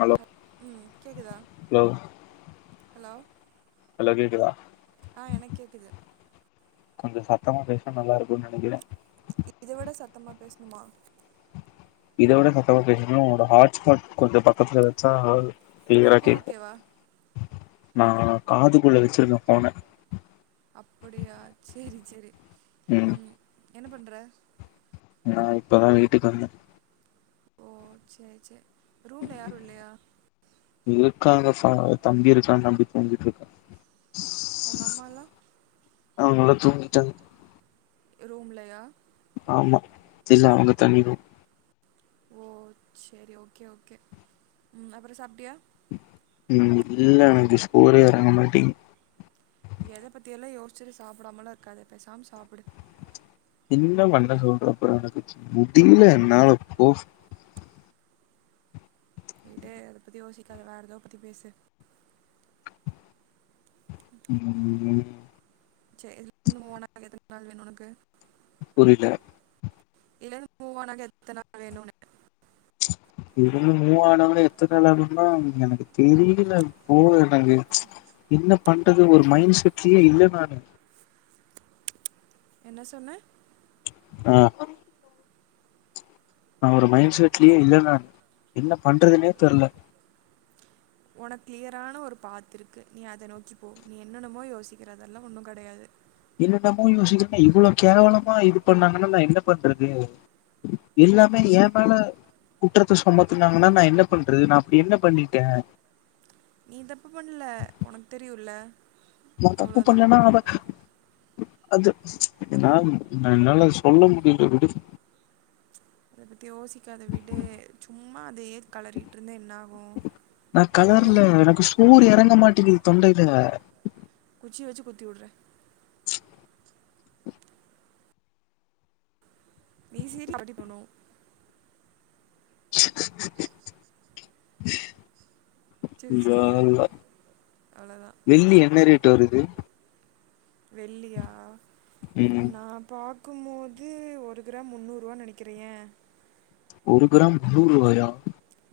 hello ஹ ம் கேக்தா ஹலோ ஹலோ ஹலோ கேட்க்குதா ஆ எனக்கு கேக்குது கொஞ்சோ சத்தமா பேசுனா நல்லா இருக்குன்னு நினைக்கிறே இதை விட சத்தமா பேசணுமா இத விட சத்தமா பேசணு ஒரு ஹாட் ஸ்பாட் கொஞ்சோ பத்துல வச்சா கிளியரா இப்போ கேக்கு ஓகேவா நா காதுக்குள்ள வச்சிருந்தே போன்ன அப்புடியா சேரி சேரி ம் என்ன பண்ற நா இப்பதா வீட்டுக்கு வந்தே ஓ சேரி சேரி ரூம்ல யாரும இல்லையா இருக்காங் க தம்பி இருக்கா நம்பி தூகிட்டு இருக்கா உங்க அம்மாலா அவங்கல்லா தூங்கிட்டாங்க ரூம்லயா ஆமா இல்ல அவுங்க தனிரூம் ஓ சேரி ஓகே ஓகே ம் அப்றோ சாப்டியா உ இல்ல எனக்கு சோறே இறங்க மாட்டி எத பத்தில்ல யோசிச்சுட்டு சாப்பிடாமல இருக்காதே பேசாம சாப்பிடு என்ன பண்ண சொல்ற அப்றோ எனக்கு முடியல என்னால போ டு அத பத்த யோசிக்காத வேறதோ பத்தி பேசு ம் சரி இன்னு மூ ஓனா எது நாள் வேணு உனக்கு புரில இல்லை மூ ஒணக எத்தன வேநும் உனக்கு [unintelligible] இந்து மூவ் ஆண் அகனுன எத்தன நள் ஆன்னா எனக்கு தெரியல போ எனக்கு என்ன பண்றது ஒரு மைண்ட் செட்லயே இல்ல நாநு என்ன சொன்ன ஆ நா ஒரு மைண்ட்சேட்லஏ இல்லனாநு என்ன பண்றதுனே தெரில உனகு கிளியரான ஒரு பாத்து இருக்கு நீ அத நோக்கி போ நீ என்னன்னமோ யோசிக்கிற அதெல்லா ஒன்னு கிடையாது என்னன்னமோ யோசிக்றாக இவ்ளோ கேவலமா இது பண்ணாங்கனா நா என்ன பண்றது எல்லாமே ஏ மேல குற்றத்த சுமத்துனாங்கனா நா என்ன பண்றது நா அப்டி என்ன பண்ணிட்ட நீ தப்பு பண்ணல உனக்கு தெரியுல்ல நா தப்பு பண்ணலனா அவ அது நா என்னால சொல்ல முடில விடு அத பத்தி யோசிக் அத விடு சும்மா அதயே கலறிட்ருந்தா என்ன ஆகும் ஒண்ணும் ஊர் எறங்க மாட்டிங்கிது தொண்டையில குச்சி வச்சி குத்தி உட்ற நீ [unintelligible] அப்படி போனு ல்லா சிரிச்சிட்டில அல்லா அவ்வளோதான் வெள்ளி என்ன ரேட் வருது வெள்ளியா உம் நாப் பாக்குமோது ஒரு கிராம் முந்நூருவா நனைக்கிர ஏ ஒரு கிராம் முன்னூர்ருவாயா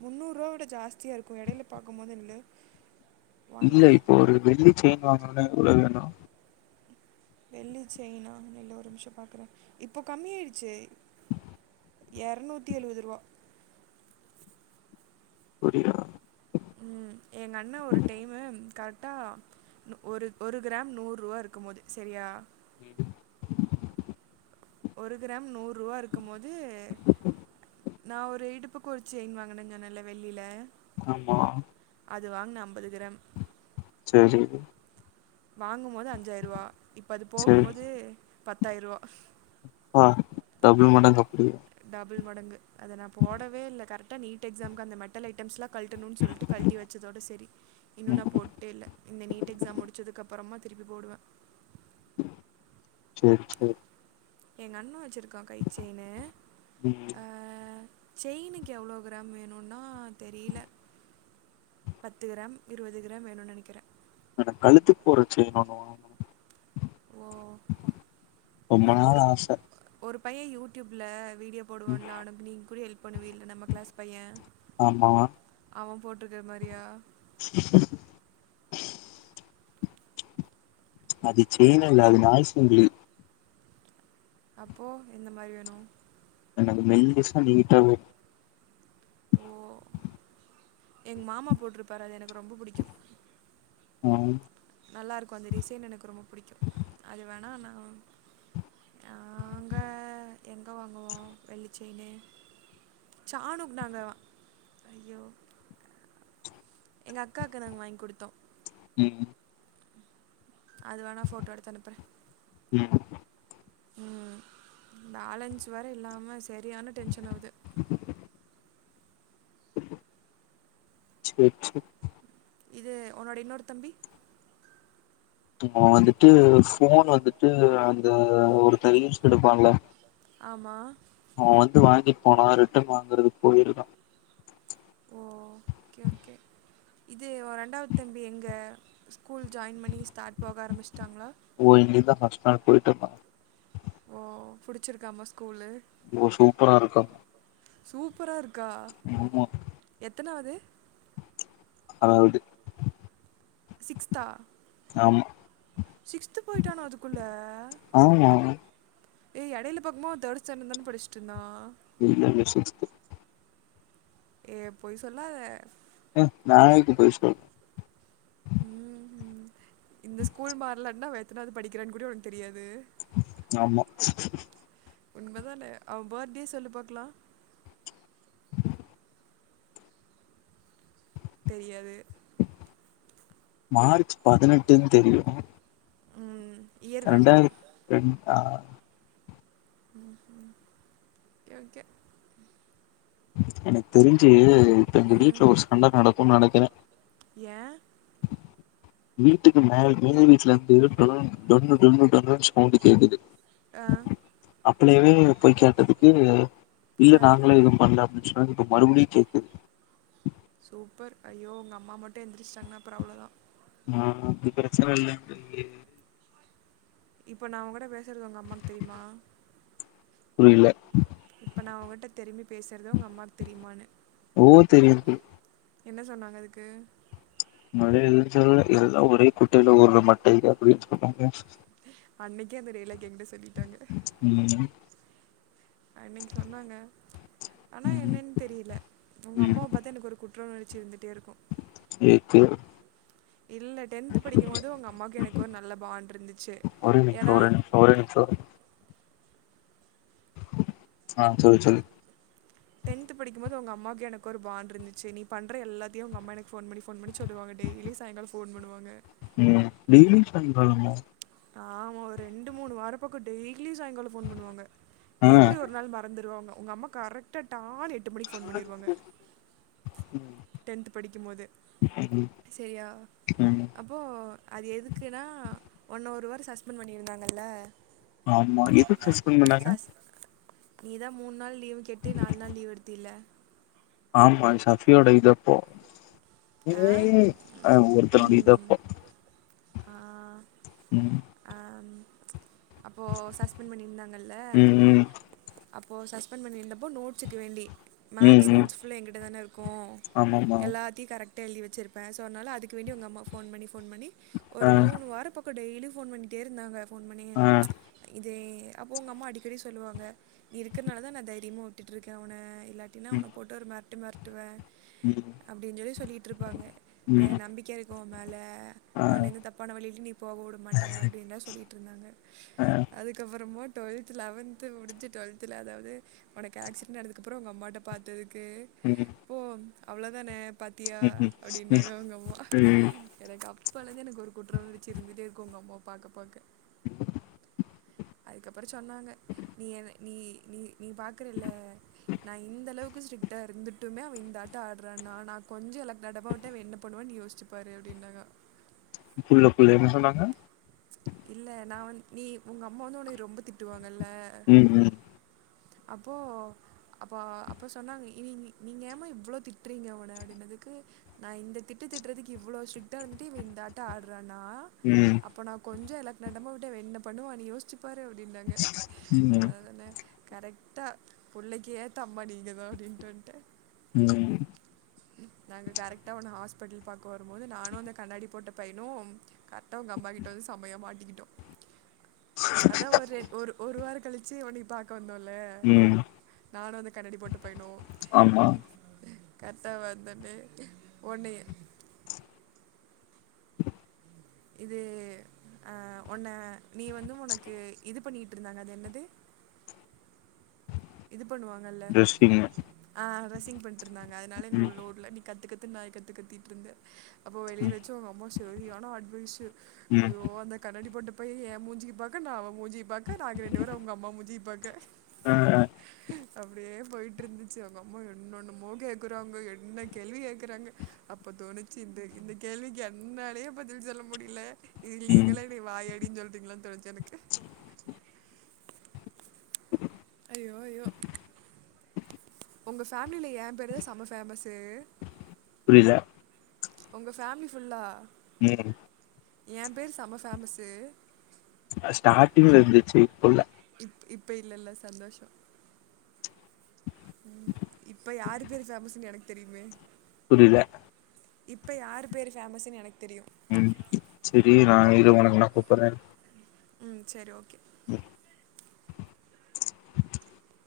முன்னூருவா விட ஜாஸ்தியா இருக்கு எடைல பாக்கு போது இல்ல இல்ல இப்போ ஒரு வெள்ளி செய்ன் வாங்கனுனா எவ்ளோ வேணு வெள்ளி செய்னா நில்லு ஒரு நிம்ஷோ பாக்குற இப்போ கம்மியாடுச்சே எர்நூத்தி எழுவது ருவா புரிரா ம் எங்க அண்ண ஒரு டைமு கரெக்டா ஒரு ஒரு கிராம் நூர்ருவா இருக்கும் போது சரியா ம் ஒரு கிராம் நூர்ருவா இருக்கும் போது நா ஒரு இடுப்புக்கு ஒரு செயின் வாங்கினன் சொன்ன இல்ல வெள்ளில ஆமா அது வாங்ன அம்பது கிராம் செரி வாங்குபோது அஞ்சாய்ருவா இப்ப அது சரி போகும்போது பத்தாய்ருவா பா டபுல் மடங்கு அப்டியே டபுள் மடங்கு அத நா போடவே இல்ல கரெக்டா நீட் எக்ஸாம்கு அந்த மெட்டல் ஐட்டம்ஸ்லா கல்ட்டனுன் சொல்டு கல்ட்டி வச்சதோட செரி இன்னு நா ம் போட்டே இல்ல இந்த நீட் எக்ஸாம் முடிச்சதுக்கு அப்பரமா திருப்பி போடுவ செரி செரி எங்க அண்ண வச்சிருக்கா கை செய்னு ம் அ செயினுக் எவ்ளோ க்ராம் வேணுன்னா தெரியில பத்து கிராம் இருவது கிராம் வேணு நனைக்கிற கழுத்துக் போட்ற செய்ன் ஒன்னு வாங்னு ஓ ரொம்ப நாள் ஒருப் ஆசை ஒரு பையன் யூடியூப்ல வீடியோ ம், போடுவான்ல நம் நீங் கூட ஹெல்ப் பண்ணுவேல நம்ம க்ளாஸ் பைய ஆமா அவ போட்டிருக்க மாரியா அது செய்ன் இல்ல அது நாய் சங்கிலி அப்போ எந்த மரி வேணு எனக்கு மெல்லிசா நீட்டா வே ஓ எங்க மாமா போட்ருப்பாரு அது எனக்கு ரொம்ப புடிக்கு ம் நல்லாருக்கு அந்த டிசைன் எனக்கு ரொம்ப புடிக்கு அது வேணா நா நாங்க எங்க வாங்குவோ வெள்ளி செய்னு சானுக் நாங்க ஐயோ எங்க அக்காக்கு நாங்க வாங்கி குடுத்தோ ம் அதுவணா ஃபோட்டோ எடுத்து அனுப்புற ம் ம் பலன்ஸ் வேற இல்லாம சரியான டென்ஷன் ஆவுது சேர் சேர் இது உன்னோடய இன்னொரு தம்பி அவ வந்துட்டு ஒரு ஃபோன் வந்துட்டு அந்த ஒருத்த ரீல்ஸ் எடுப்பால்ல ஆமா அவ வந்து வாங்கிட் போனா ரிட்டன் வாங்குறதுக்கு போயிருக்கா ஓ ஓகே ஓகே இது ஓ ரெண்டாவது தம்பி எங்க ஸ்கூல் ஜாய்ன் பண்ணி ஸ்டார்ட் போக ஆரமிச்டாங்களா ஓ இன்னிக்தா ஃபஸ்ட் நாள் போய்ட்ருக்கா ஓ புடுச்சிருக்காமா ஸ்கூலு ஓ சூப்பரா இருக்கா சூப்பராருக்கா ஆமா எத்தனாது அதாவது சிக்ஸ்தா ஆமா சிக்ஸ்த்து போய்ட்டான அதுக்குள்ள ஆமா ஏ எடைல பாக்கு போது அவ தேடு ஸ்டண்டர் தான படிச்சிட்ருந்தா இல்ல இல்ல சிக்ஸ்த் ஏ பொய் சொல்லாத ய நா எதுக்கு பொய் சொல்ற ம் ம் இந்த ஸ்கூல் மாரலன்னா அவ எத்தனாவது படிக்கிறான்னு கூட ஒனக்கு தெரியாது ஆம்மா உண்மதான அவ பர்த்டே சொல்லு பாக்கலா தெரியாது மார்ச் பதுனெட்டுன் தெரியு ம், இயர் வேண்டாம் ரெண்டாயிரத் ரெண் ஆ ம் ம் ஓகே ஒகே எனக் தெரிஞ்சி இப்ப எங்க வீட்ல ஒரு சண்ட நடக்குன் நனைக்கிற ய வீட்டுக்கு மேல் மேல் வீட்ல இருந்து டொன் டொன்னு டொன்னு டொன்னுன்னு சவுண்டு கேக்குது ஆ அப்பலவே போய் கேட்டதுக்கு இல்ல ஆ நாங்களே எதுவு பண்ல அப்டின் சொல்லிட்டு இப்ப மறுபடியு கேக்குது சூப்பர் ஐயோ உங்க அம்மா மட்டு எந்திருச்சிட்டாங்கன்னா அப்றோ அவ்ளோதா மா அப்டி பிரச்சன இல்ல சொல்லிருவே இப்போ நா உங்கூட பேசுறது உங் அம்மாக்கு தெரிமா புரில இப்ப நா உங்கிட்ட திரும்பி பேசுறது உங் அம்மாக்கு தெரியுமான்னே ஓ தெரியுது என்ன சொன்னாங்க அதுக்கு மறுபடியு எதுவு சொல்ல எல்லா ஒரே குட்டைல ஊர்ற மட்ட இது அப்டின் சொன்னாங்க அன்னிக்கே அந்த டைலாக்க எங்கிட்ட சொல்லிட்டாங்க ம் அன்னிக்கு சொன்னாங்க ஆனா ம் என்னன் தெரில உங்க ம் அம்மாவ பாத்தா எனக்கு ஒரு குட் குற்ற உணர்ச்சி இருந்துட்டே இருக்கு எதுக்கு இல்ல டென்த் படிக்கும்போது உங்க அம்மாவுக்கு எனக்கு ஒரு நல்ல பான்ட் இருந்துச்சு ஒரே நிமிஷோ ஏன்னா ஒரே நிமிஷோ ஒரே நிம்ஷோ ஆ சொல்லு சொல்லு டென்த படிக்கும்போது உங்க அம்மாவுக்கு எனக்கு ஒரு பான்ட் இருந்துச்சு நீ பண்ற எல்லாத்தையு உங்க அம்மா எனக்கு ஃபோன் பண்ணி ஃபோன் பண்ணி சொல்லுவாங்க டெய்லி சாயங்காலோ ஃபோன் பண்ணுவாங்க ம் டெய்லி பண்றாங்ளா ஆமா ஒரு ரெண்டு மூணு வாரோ பக்கோ டெய்லி சாயங்காலோ ஃபோன் பண்ணுவாங்க நீ ஆ கூட ஒரு நாள் மறந்துருவாங்க உங்க அம்மா கரெக்டா டான்னு எட்டு மணிக்கு ஃபோன் பண்ணிருவாங்க டென்த் படிக்கும்போது ம் செரியா ம் அப் அப்போ அது எதுக்குன்னா ஒன்ன ஒரு வாரோ சஸ்பெண்ட் பண்ணியிருந்தாங்கல்ல எதுக்கு ஆமா சஸ்பெண்ட் பண்ணாங்க நீ தா மூன் நாள் லீவுன் கேட்டு நால் நாள் லீவ் எடுத்தில்ல ஆமா ஷஃபியோட இதப்போ ஆ அ ஒருத்தரோட இதப்போ ஆ ம் ஆ ம் அப்போது சஸ்பெண்ட் பண்ணியிருந்தாங்கல்ல ம் அப்போ சஸ்பெண்ட் பண்ணியிருந்தப்போ நோட்ஸுக்கு வேண்டி ம் மேக்ஸ் ம் நோட்ஸ் ஃபுல்லா எங்கிட்ட தானே இருக்கு ஆமாமா எல்லா எப்டி கரெக்டா எழுதி வெச்சிருப்பே சோ அத்னால அதுக்கு வேண்டி உங் அம்மா ஃபோன் ஃபோன் பண்ணி ஆ ஒரு மூணு வாரோ பக் கோ டெய்லியு ஃபோன் பண்ணிட்டே இருந்தாங்க ஃபோன் பண்ணி ஆ இதே அப்போ உங்க அம்மா அடிக்கடி சொல்லுவாங்க நீ இருக்குறனால தா நா தைரியமா விட்டுட்டுருக்கே அவன இல்லாட்டினா ம் அவன போட்டு ஒரு மெரட்டு மெரட்டுவே ம் அப்டின் சொல்லி சொல்லிகிட்ருப்பாங்க எ ம் நம்பிக்க இருக்கு உம் மேல ஆ அவன எந்த தப் பாண வழிலயு நீ போக விடமாட்ட அப்டின் தா சொல்லிகிட்டுருந்தாங்க அ அதுக்கப்றமா டுவெல்த் லெவன்த்து முடிச்ச டுவெல்த் த்துல அதாது உனக்கு ஆக்சிடென்ட் நடதுக்கப்றோ உங்க அம்மாட்ட பாத்ததுக்கு ம் அப்போ அவ்ளோதானே பாத்தியா ம் ம் அப்டின்னாங்க உங்க அம்மா ம் எனக்கு அப்பலருந்தே எனக்கு ஒரு குற்ற உணர்ச்சி இருந்துட்டே இருக்கு உங்க அம்மாவ பாக்க பாக்க அதுக்கப்பறோ சொன்னாங்க நீ என நீ நீ நீ பாக்குறேல்ல நா இந்த அளவுக்கு ஸ்ரிட்டா இருந்துட்டுமே அவ இந்த ஆட்டோ ஆட்றான்னா நா கொஞ்சோ எலக்குடடபா விட்டே இவெ என்ன பண்ணுவானு யோஸ்ச்சு பாரு அப்டினாங்க புர்ல புர்ல என்ன சொன்னாங்க இல்ல நா வந்து நீ ஒங்க அம்மா வந்து ஒனய ரொம்ப திட்டுவாங்கல்ல ம் ம் அப்போ அப்ப அப்ப சொன்னாங்க இனி நீ நீங்க ஏமா இவ்வளோ திட்டுறீங்க அவன அப்டினதுக்கு நா இந்த திட்ட திட்றதுக்கு இவ்வளோ ஸ்ரிட்டா இருந்துட்டு இவ இந்த ஆட்ட ஆட்றானா ம் அப்ப நா கொஞ்சோ எலக்னடமா விட்டா இவெ என்ன பண்ணுவா நீ யோஸ்ச்சுப்பாரு அப்டினாங்க ம் அவ்ளோ தான கரெக்ட்டா புள்ளக்கி ஏத்த அம்மா நீங்கதா அப்டின்ட்டு வன்டே ம் நாங்க கரெக்டா ஒன்ன ஹாஸ்பிட்டல் பாக்க வரும் போது நானு அந்த கண்ணாடி போட்ட பைய்னு கரெட்டா ஒங்க அப் மாகிட்டாரு செமயா மாட்டிக்கிட்டோ அதா ஒரு ஒரு ஒரு வாரோ கழுச்சு ஒனய பாத் பாக்க வந்தோல்ல ம் நானு அந்த கண்ணாடி போட்ட பையனு ஆமா கரெட்டா வந்தோனே ஒன்னய இது அ ஒன்ன நீ வந்து ஒனக்கு இது பண்ணிட்டு இருந்தாங்க அது என்னது இது பண்ணுவாங்கல ட்ரெஸ்ஸிங்கு ஆ ட்ரெஸ்ஸிங் பண்ட்டு இருந்தாங்க அதுனால எங்கள ம் உள்ள வுடல நீ கத்து கத்து து நாய்க் கத்து கத்திட்ருந்த அப்போ வெளிய ம் வச்சு ஒங்க அம்மா சரியான அட்வைஸ்ஸு ம் அய்யோ அந்த கண்ணாடி போட்ட பையே எ மூஞ்சிய பாக்க நா அவெ மூஞ்சிய பாக்க நாங்க ரெண்டு பேரு ஒங்க அம்மா மூஞ்சிய பாக்க அ அ அப்டியே போய்ட்டு இருந்துச்சு ஒங்க அம்மா என்னன்னமோ கேக்குறாங்க என்ன கேள்வி கேக்குறாங்க அப்ப தோணுச்சு இந்த இந்த கேள்விக்கு என்னாலயே பதில் சொல்ல முடில இதுல ம் நீங்கிலா எனய வாயாடின் சொல்டீங்களோன் தோனுச்சு எனக்கு அய்யோ அய்யோ ஒங்க ஃபேம்லீல எ பேரு தா செம்ம ஃபேமஸ்ஸு புரீல ஒங்க ஃபேம்லி ஃபுல்லா ம் எ பேரு செம ஃபேமஸ்ஸு அது ஸ்டாட்டிங்ல இருந்துச்சு இப்ப இல்ல இப் இப்ப இல்லேல சந்தோஷோ ம் இப்ப யாரு பேரு பேமஸ்னு எனக்கு தெரியுமே புரீல இப்ப யாரு பேரு ஃபேமஸுன் எனக் தெரியு ம் செரி நா இரு ஒனக்கு நா கூப்பற்றே ம் செரி ஓகே ம்